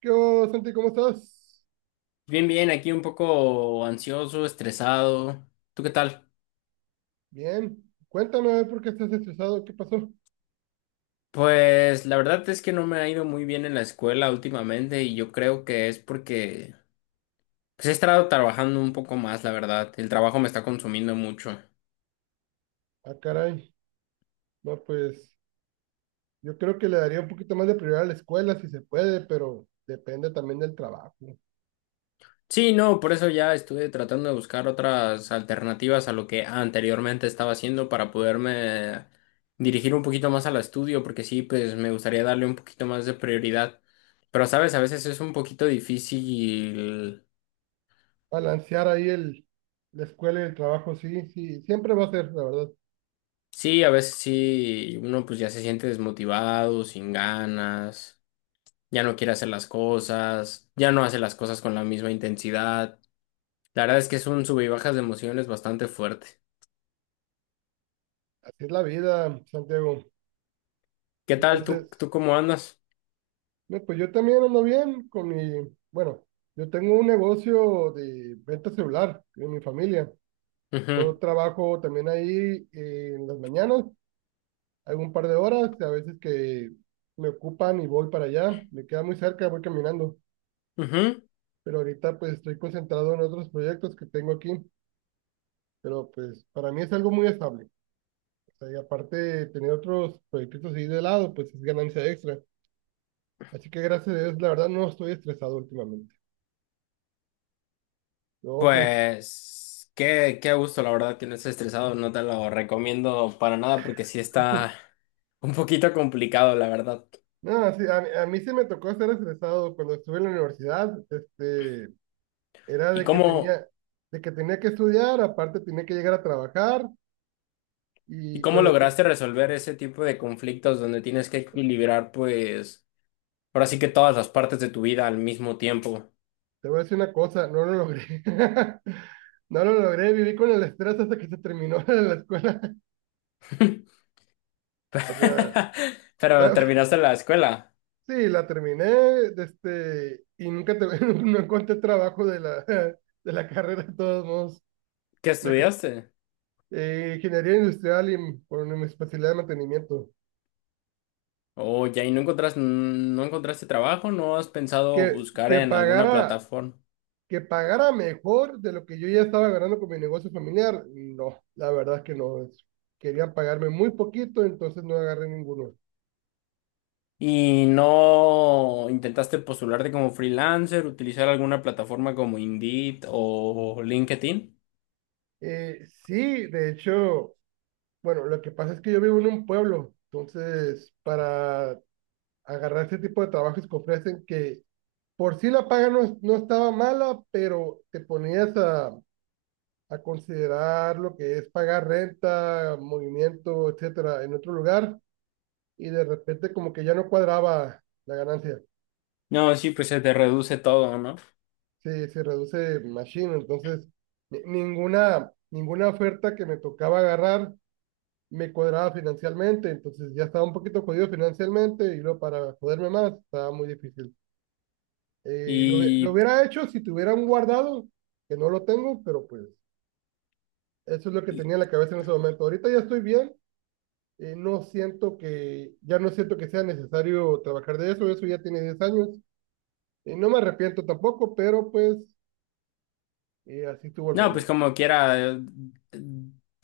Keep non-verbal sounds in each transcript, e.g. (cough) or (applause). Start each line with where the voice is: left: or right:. right: ¿Qué hubo, Santi? ¿Cómo estás?
left: Bien, bien, aquí un poco ansioso, estresado. ¿Tú qué tal?
right: Bien. Cuéntame a ver por qué estás estresado. ¿Qué pasó?
left: Pues la verdad es que no me ha ido muy bien en la escuela últimamente y yo creo que es porque pues, he estado trabajando un poco más, la verdad. El trabajo me está consumiendo mucho.
right: Ah, caray. No, pues yo creo que le daría un poquito más de prioridad a la escuela si se puede, pero depende también del trabajo.
left: Sí, no, por eso ya estuve tratando de buscar otras alternativas a lo que anteriormente estaba haciendo para poderme dirigir un poquito más al estudio, porque sí, pues me gustaría darle un poquito más de prioridad. Pero sabes, a veces es un poquito difícil.
right: Balancear ahí la escuela y el trabajo, sí, sí, siempre va a ser, la verdad.
left: Sí, a veces sí, uno pues ya se siente desmotivado, sin ganas, ya no quiere hacer las cosas, ya no hace las cosas con la misma intensidad. La verdad es que es un sube y bajas de emociones bastante fuerte.
right: Así es la vida, Santiago.
left: ¿Qué tal? ¿Tú,
right: Entonces,
left: tú cómo andas?
right: no, pues yo también ando bien con mi, bueno, yo tengo un negocio de venta celular en mi familia. Yo
left: Ujú,
right: trabajo también ahí en las mañanas. Algún par de horas, a veces que me ocupan y voy para allá, me queda muy cerca, voy caminando,
left: ujú.
right: pero ahorita pues estoy concentrado en otros proyectos que tengo aquí, pero pues para mí es algo muy estable. O sea, y aparte de tener otros proyectos ahí de lado, pues es ganancia extra. Así que gracias a Dios, la verdad no estoy estresado últimamente. No, pues
left: Pues qué gusto, la verdad, que no estés estresado, no te lo recomiendo para nada porque sí está un poquito complicado, la verdad.
right: nada, sí, a mí sí me tocó estar estresado cuando estuve en la universidad, era
left: ¿Y
right: de que
left: cómo,
right: tenía, de que tenía que estudiar, aparte tenía que llegar a trabajar.
left: y
right: Y
left: cómo
right: cuando,
left: lograste resolver ese tipo de conflictos donde tienes que equilibrar, pues ahora sí que todas las partes de tu vida al mismo tiempo.
right: te voy a decir una cosa, no lo logré. (laughs) No lo logré, viví con el estrés hasta que se terminó (laughs) la escuela.
left: (laughs)
right: O sea,
left: Pero
right: pa-
left: terminaste la escuela.
right: sí, la terminé, y nunca te- (laughs) no encontré trabajo de la, (laughs) de la carrera, de todos modos.
left: ¿Qué
right: Me que-
left: estudiaste?
right: ingeniería industrial por mi especialidad de mantenimiento.
left: Oh, ya, ¿y no encontraste, no encontraste trabajo? ¿No has
right: Que,
left: pensado buscar
right: que
left: en alguna
right: pagara,
left: plataforma?
right: que pagara mejor de lo que yo ya estaba ganando con mi negocio familiar, no, la verdad es que no. Querían pagarme muy poquito, entonces no agarré ninguno.
left: ¿Y no intentaste postularte como freelancer, utilizar alguna plataforma como Indeed o LinkedIn?
right: Sí, de hecho, bueno, lo que pasa es que yo vivo en un pueblo, entonces para agarrar ese tipo de trabajos que ofrecen, que por sí la paga no, es- no estaba mala, pero te ponías a considerar lo que es pagar renta, movimiento, etcétera, en otro lugar, y de repente como que ya no cuadraba la ganancia,
left: No, sí, pues se te reduce todo, ¿no?
right: se reduce machine, entonces ninguna oferta que me tocaba agarrar me cuadraba financieramente, entonces ya estaba un poquito jodido financieramente y luego para joderme más estaba muy difícil. Lo
left: Y,
right: hubiera hecho si tuviera un guardado, que no lo tengo, pero pues eso es lo que
left: y
right: tenía en la cabeza en ese momento. Ahorita ya estoy bien, no siento que, ya no siento que sea necesario trabajar de eso, eso ya tiene 10 años. No me arrepiento tampoco, pero pues así estuvo el
left: no, pues
right: rollo.
left: como quiera,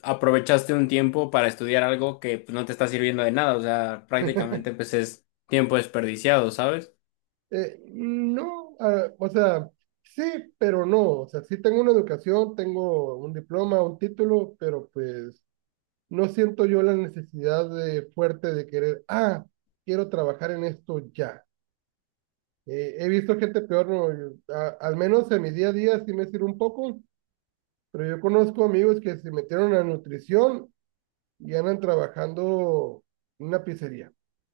left: aprovechaste un tiempo para estudiar algo que pues, no te está sirviendo de nada, o sea, prácticamente pues es tiempo desperdiciado, ¿sabes?
right: No, ah, o sea, sí, pero no. O sea, sí tengo una educación, tengo un diploma, un título, pero pues no siento yo la necesidad de, fuerte de querer, quiero trabajar en esto ya. He visto gente peor, no, al menos en mi día a día sí me sirve un poco, pero yo conozco amigos que se metieron a nutrición y andan trabajando en una pizzería.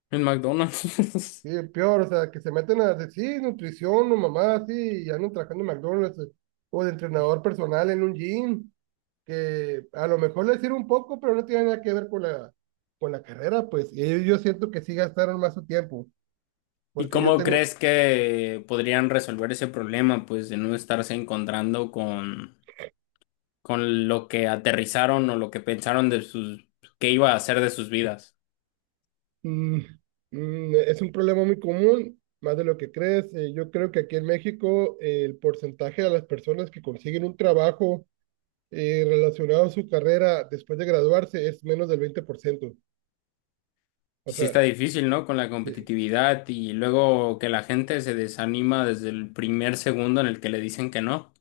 left: En McDonald's.
right: Sí, el peor, o sea, que se meten a decir "Sí, nutrición o mamá", así, y andan trabajando en McDonald's, o de entrenador personal en un gym, que a lo mejor les sirve un poco, pero no tiene nada que ver con la carrera, pues. Y ellos yo siento que sí gastaron más su tiempo,
left: (laughs) ¿Y
right: porque yo
left: cómo
right: tengo,
left: crees que podrían resolver ese problema, pues, de no estarse encontrando con lo que aterrizaron o lo que pensaron de sus, qué iba a hacer de sus vidas?
right: mm, es un problema muy común, más de lo que crees. Yo creo que aquí en México, el porcentaje de las personas que consiguen un trabajo, relacionado a su carrera después de graduarse es menos del 20%. O
left: Y sí
right: sea,
left: está difícil, ¿no? Con la
right: sí.
left: competitividad y luego que la gente se desanima desde el primer segundo en el que le dicen que no.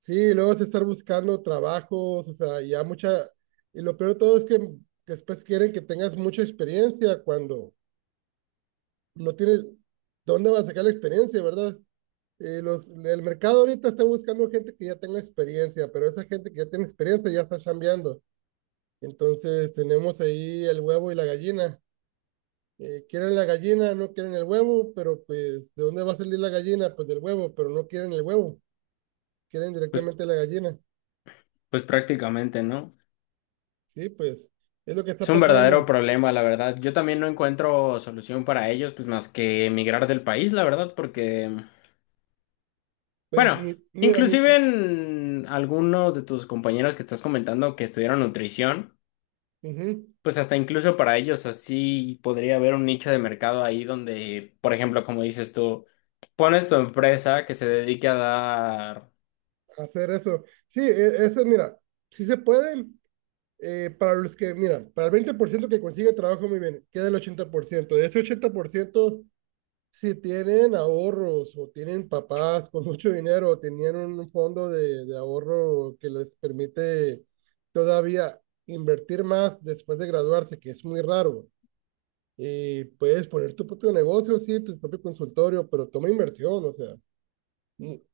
right: Sí, luego es estar buscando trabajos, o sea, ya mucha, y lo peor de todo es que después quieren que tengas mucha experiencia cuando no tienes, ¿dónde vas a sacar la experiencia, verdad? Los, el mercado ahorita está buscando gente que ya tenga experiencia, pero esa gente que ya tiene experiencia ya está chambeando. Entonces tenemos ahí el huevo y la gallina. Quieren la gallina, no quieren el huevo, pero pues, ¿de dónde va a salir la gallina? Pues del huevo, pero no quieren el huevo, quieren
left: Pues
right: directamente la gallina.
left: pues prácticamente, ¿no?
right: Sí, pues, es lo que
left: Es
right: está
left: un verdadero
right: pasando.
left: problema, la verdad. Yo también no encuentro solución para ellos, pues más que emigrar del país, la verdad, porque,
right: Pues
left: bueno,
right: ni, mira, ni,
left: inclusive
right: ni-
left: en algunos de tus compañeros que estás comentando que estudiaron nutrición,
right: ujú,
left: pues hasta incluso para ellos así podría haber un nicho de mercado ahí donde, por ejemplo, como dices tú, pones tu empresa que se dedique a dar,
right: hacer eso. Sí, eso, mira, si se pueden, para los que, mira, para el 20% que consigue trabajo, muy bien, queda el 80%. De ese 80%, si tienen ahorros o tienen papás con mucho dinero o tenían un fondo de ahorro que les permite todavía invertir más después de graduarse, que es muy raro. Y puedes poner tu propio negocio, sí, tu propio consultorio, pero toma inversión, o sea.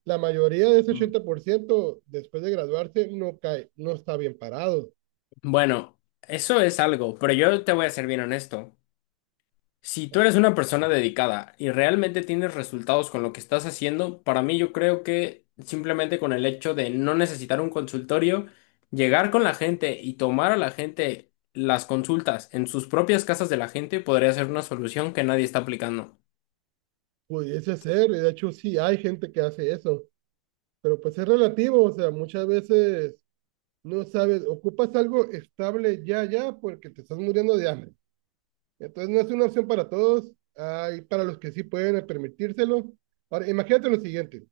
right: La mayoría de ese
left: mm,
right: 80% después de graduarse no cae, no está bien parado.
left: bueno, eso es algo, pero yo te voy a ser bien honesto. Si tú eres
right: ¿Sabe?
left: una persona dedicada y realmente tienes resultados con lo que estás haciendo, para mí yo creo que simplemente con el hecho de no necesitar un consultorio, llegar con la gente y tomar a la gente las consultas en sus propias casas de la gente podría ser una solución que nadie está aplicando.
right: Pudiese ser, y de hecho sí hay gente que hace eso, pero pues es relativo, o sea, muchas veces no sabes, ocupas algo estable ya, ya, porque te estás muriendo de hambre. Entonces no es una opción para todos, hay para los que sí pueden permitírselo. Ahora, imagínate lo siguiente,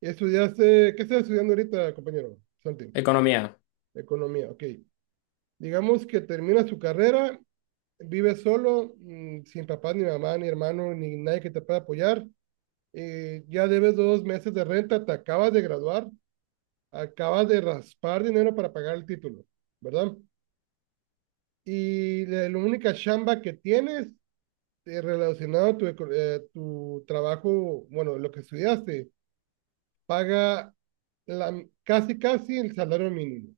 right: estudiaste, ¿qué estás estudiando ahorita, compañero? Santi,
left: Economía.
right: economía, ok. Digamos que termina su carrera. Vives solo, sin papá, ni mamá, ni hermano, ni nadie que te pueda apoyar. Ya debes 2 meses de renta, te acabas de graduar, acabas de raspar dinero para pagar el título, ¿verdad? Y la única chamba que tienes, relacionado a tu, tu trabajo, bueno, lo que estudiaste, paga casi, casi el salario mínimo.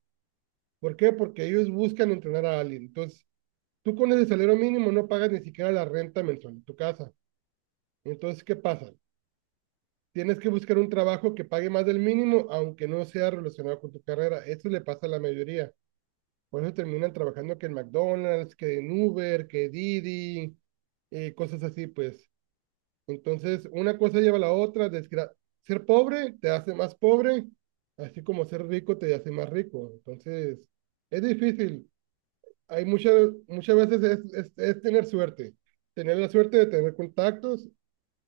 right: ¿Por qué? Porque ellos buscan entrenar a alguien. Entonces, tú con ese salario mínimo no pagas ni siquiera la renta mensual de tu casa. Entonces, ¿qué pasa? Tienes que buscar un trabajo que pague más del mínimo, aunque no sea relacionado con tu carrera. Eso le pasa a la mayoría. Por eso terminan trabajando que en McDonald's, que en Uber, que Didi, cosas así, pues. Entonces, una cosa lleva a la otra. Ser pobre te hace más pobre, así como ser rico te hace más rico. Entonces, es difícil. Hay muchas, muchas veces es tener suerte. Tener la suerte de tener contactos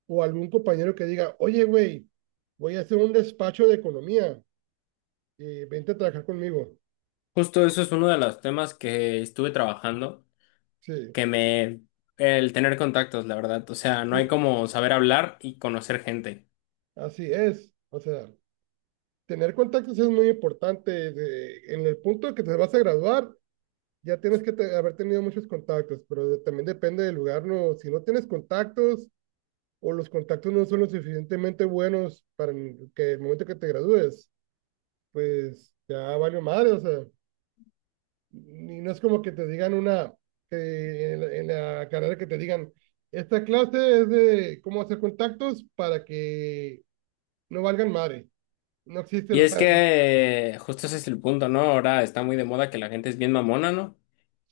right: o algún compañero que diga, oye, güey, voy a hacer un despacho de economía, vente a trabajar conmigo.
left: Justo eso es uno de los temas que estuve trabajando,
right: Sí,
left: que me... el tener contactos, la verdad. O sea, no hay
right: sí,
left: como saber hablar y conocer gente.
right: así es. O sea, tener contactos es muy importante. En el punto que te vas a graduar, ya tienes que haber tenido muchos contactos, pero también depende del lugar, ¿no? Si no tienes contactos o los contactos no son lo suficientemente buenos para que el momento que te gradúes, pues ya valió madre, o sea, y no es como que te digan una, en la carrera que te digan, esta clase es de cómo hacer contactos para que no valgan madre. No existe
left: Y
right: la...
left: es
right: (laughs)
left: que justo ese es el punto, ¿no? Ahora está muy de moda que la gente es bien mamona, ¿no?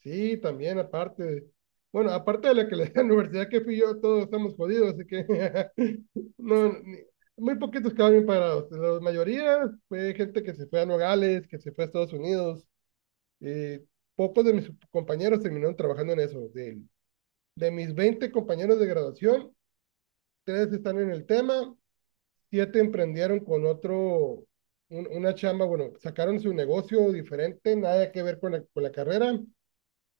right: Sí, también aparte. Bueno, aparte de la que le da la universidad que fui yo, todos estamos jodidos, así que (laughs) no, muy poquitos quedaron bien parados. La mayoría fue gente que se fue a Nogales, que se fue a Estados Unidos. eh, Pocos de mis compañeros terminaron trabajando en eso. De mis 20 compañeros de graduación, tres están en el tema, siete emprendieron con otro, una chamba, bueno, sacaron su negocio diferente, nada que ver con la carrera,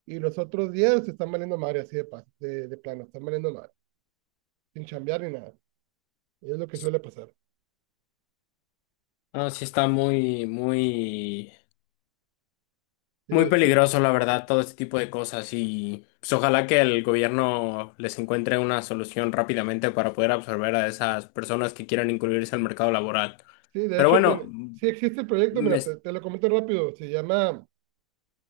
right: y los otros 10 se están valiendo madre así de, de plano, están valiendo madre, sin chambear ni nada. Y es lo que suele pasar.
left: No, sí está
right: Sí,
left: muy
right: sí,
left: peligroso, la verdad, todo este tipo de cosas. Y pues ojalá que el gobierno les encuentre una solución rápidamente para poder absorber a esas personas que quieran incluirse al mercado laboral.
right: sí, de
left: Pero
right: hecho,
left: bueno,
right: sí existe el proyecto,
left: me...
right: mira, te,
left: es-
right: te lo comento rápido, se llama...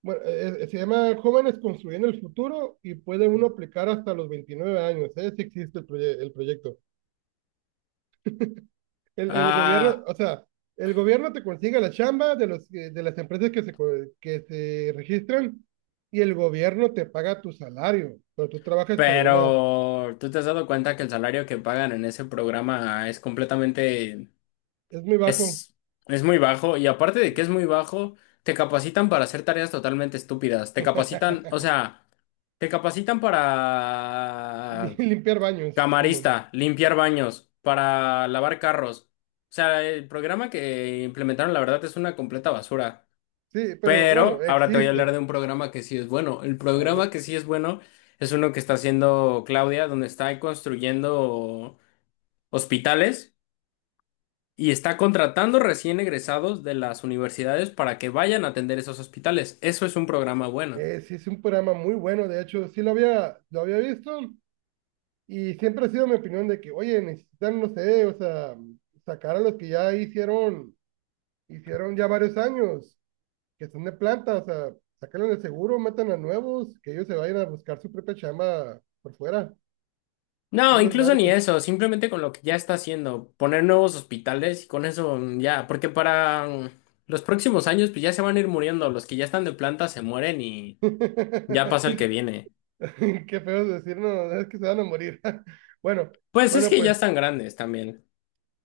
right: Bueno, se llama Jóvenes Construyendo el Futuro y puede uno aplicar hasta los 29 años, ¿eh? Si existe el, el proyecto. El gobierno,
left: Ah,
right: o sea, el gobierno te consigue la chamba de las empresas que se registran y el gobierno te paga tu salario, pero tú trabajas para una,
left: pero ¿tú te has dado cuenta que el salario que pagan en ese programa es completamente
right: es muy bajo.
left: Es, es muy bajo y aparte de que es muy bajo, te capacitan para hacer tareas totalmente estúpidas. Te capacitan, o
right: (laughs)
left: sea, te capacitan
right: Ni
left: para
right: limpiar baños, Simón.
left: camarista, limpiar baños, para lavar carros. O sea, el programa que implementaron, la verdad, es una completa basura.
right: Sí, pero bueno,
left: Pero ahora te voy a hablar
right: existe.
left: de un programa que sí es bueno. El
right: A
left: programa
right: ver,
left: que sí es bueno es uno que está haciendo Claudia, donde está construyendo hospitales. Y está contratando recién egresados de las universidades para que vayan a atender esos hospitales. Eso es un programa bueno.
right: sí es un programa muy bueno, de hecho, sí lo había visto y siempre ha sido mi opinión de que, oye, necesitan, no sé, o sea, sacar a los que ya hicieron ya varios años que son de planta, o sea, sáquenlo del seguro, metan a nuevos, que ellos se vayan a buscar su propia chamba por fuera. Es
left: No,
right: un
left: incluso
right: desmadre,
left: ni
right: pues.
left: eso, simplemente con lo que ya está haciendo, poner nuevos hospitales y con eso mm, ya, porque para mm, los próximos años pues ya se van a ir muriendo, los que ya están de planta se mueren y ya pasa el que
right: (laughs)
left: viene.
right: Qué feo decir, no, es que se van a morir. (laughs) Bueno,
left: Pues es
right: bueno,
left: que ya
right: pues
left: están grandes también.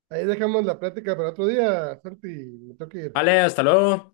right: ahí dejamos la plática para otro día, Santi, me tengo que ir.
left: Vale, hasta luego.